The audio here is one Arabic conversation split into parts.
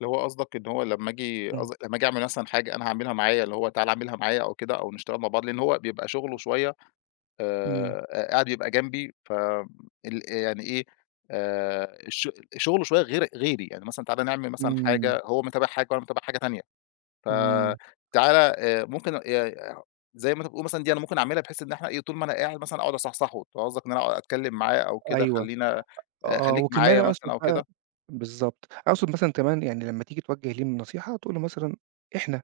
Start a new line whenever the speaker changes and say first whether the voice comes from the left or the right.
left: اللي هو قصْدك، إن هو لمّا آجي
right: إمم.
left: قصد لمّا أجي أعمل مثلًا حاجة أنا هاعملها معايا، اللي هو تعالَ اعملها معايا أو كده أو نشتغل مع بعض لإن هو بيبقى شُغله شوية
right: إمم.
left: آآ ق قاعد يبقى جنبي ف ال يعني إيه، آآ الش شُغله شوية غير غيري، يعني مثلًا تعالَ نعمل مثلًا
right: إمم.
left: حاجة، هو متابع حاجة وأنا متابع حاجة تانية ف
right: إمم.
left: تعالَ آآ ممكن ي [unintelligible] زي ما أنت بتقول مثلًا دي أنا ممكن أعملها بحيث إن إحنا إيه، طُول ما أنا قاعد مثلًا أقعُد أصحصحه. ده قصدك إن أنا أ أتكلّم معاه أو كده
right: أيوه،
left: خلّينا آآ
right: آه
left: خلّيك
right: وكمان
left: معايا مثلًا
right: أقصُد
left: أو
right: بقى
left: كده؟
right: بالضبط، أقصد مثلًا كمان يعني لمّا تيجي توجِّه ليه النصيحة تقول له مثلًا إحنا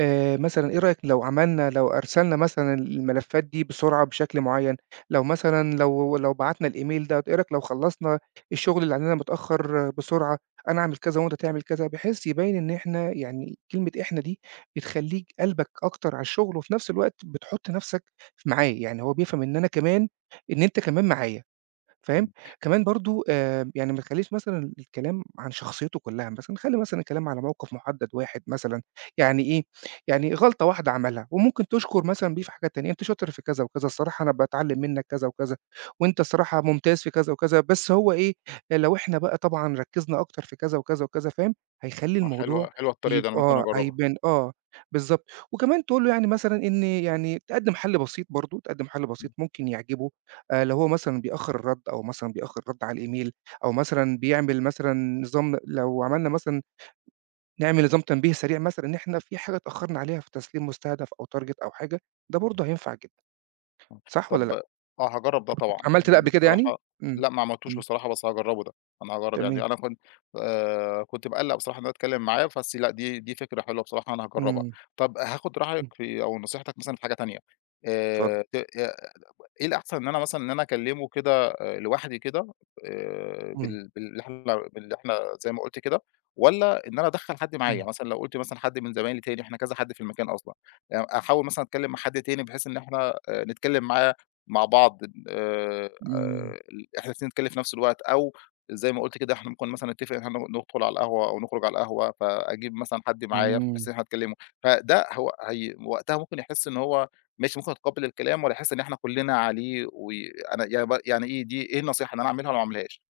right: آآ، مثلًا إيه رأيك لو عملنا لو أرسلنا مثلًا ال الملفّات دي بسرعة بشكل معيّن، لو مثلًا لو لو بَعتنا الemail ده، إيه رأيك لو خلّصنا الشغل اللي عندنا متأخّر بسرعة، أنا أعمل كذا وأنت تعمل كذا بحيث يبيّن إن إحنا يعني، كلمة إحنا دي بتخلّيك قلْبك أكتر على الشغل وفي نفس الوقت بتحُط نفْسَك ف معاه، يعني هو بيفهَم إن أنا كمان إن أنت كمان معايا فاهم،
left: [unintelligible]
right: كمان برضه آآ ب يعني ما تخلّيش مثلًا الكلام عن شخصيته كلّها مثلًا، خلّي مثلًا الكلام على موقِف مُحدّد واحد مثلًا، يعني إيه، يعني غلطة واحدة عمَلها وممكن تشكُر مثلًا بيه في حاجات تانية، أنت شاطر في كذا وكذا الصراحة أنا باتعلّم منك كذا وكذا وأنت الصراحة ممتاز في كذا وكذا بس هو إيه، لو إحنا بقى طبعًا ركّزنا أكتر في كذا وكذا وكذا فاهم، هيخلّي
left: آه
right: الموضوع
left: حلوة حلوة الطريقة
right: يب
left: دي، أنا ممكن
right: آه
left: أجرّبها.
right: هيبان آه، بالضبط، وكمان تقول له يعني مثلًا إن يعني تقدِّم حَل بسيط برضه، تقدِّم حَل بسيط
left: [unintelligible]
right: ممكن يعجبه، أ لو هو مثلًا بيأخّر الرَّد أو مثلًا بيأخّر رَد على الemail أو مثلًا بيعمل مثلًا نظام لو عملنا مثلًا نعمل نظام تنبيه سريع مثلًا إن إحنا في حاجة اتأخّرنا عليها في تسليم مستهدَف أو target أو حاجة ده برضه هينفع جدًا.
left: آه،
right: صح والّا
left: طَب
right: لأ؟
left: آه هاجرّب ده طبعًا
right: عملت ده قبل
left: [unintelligible]
right: كده يعني؟
left: بصراحة،
right: إمم،
left: لأ ما عملتوش
right: إمم.
left: بصراحة بس هاجرّبه ده، أنا هاجرّب
right: تمام.
left: يعني، أنا كنت آآ، كنت باقلّق بصراحة إن أنا اتكلّم معاه بس لأ، دي دي فكرة حلوة بصراحة أنا هاجرّبها.
right: إمم.
left: طَب هاخد رأيك
right: إمم.
left: في أو نصيحتك مثلًا في حاجة تانية
right: اتفضّل.
left: آآ، ت آآ إيه الأحسن، إن أنا مثلًا، إن أنا اكلّمه كده آآ لوحدي كده آآ،
right: إمم.
left: بال باللي إحنا باللي إحنا زي ما قُلت كده والّا إن أنا أدخّل حَد معايا،
right: إمم.
left: مثلًا لو قُلت مثلًا حَد من زمايلي تاني إحنا كذا حَد في المكان أصلًا يع أحاول مثلًا أتكلّم مع حَد تاني بحيث إن إحنا آآ نتكلّم معاه مع بعض ال آآ آآ
right: إمم.
left: ال إحنا الإتنين نتكلّم في نفس الوقت أو زي ما قُلت كده إحنا ممكن مثلًا نتّفق إن إحنا ن ندخُل على القهوة أو نخرُج على القهوة، فأجيب مثلًا حَد معايا بحيث إن
right: إمم.
left: إحنا نكلّمه، فده هو هي وقتها ممكن يحس إن هو ماشي ممكن يتقبّل الكلام والّا يحِس إن إحنا كُلّنا عليه و أنا يعني ب يعني إيه دي، إيه النصايح اللي أنا أعملها وما أعملهاش؟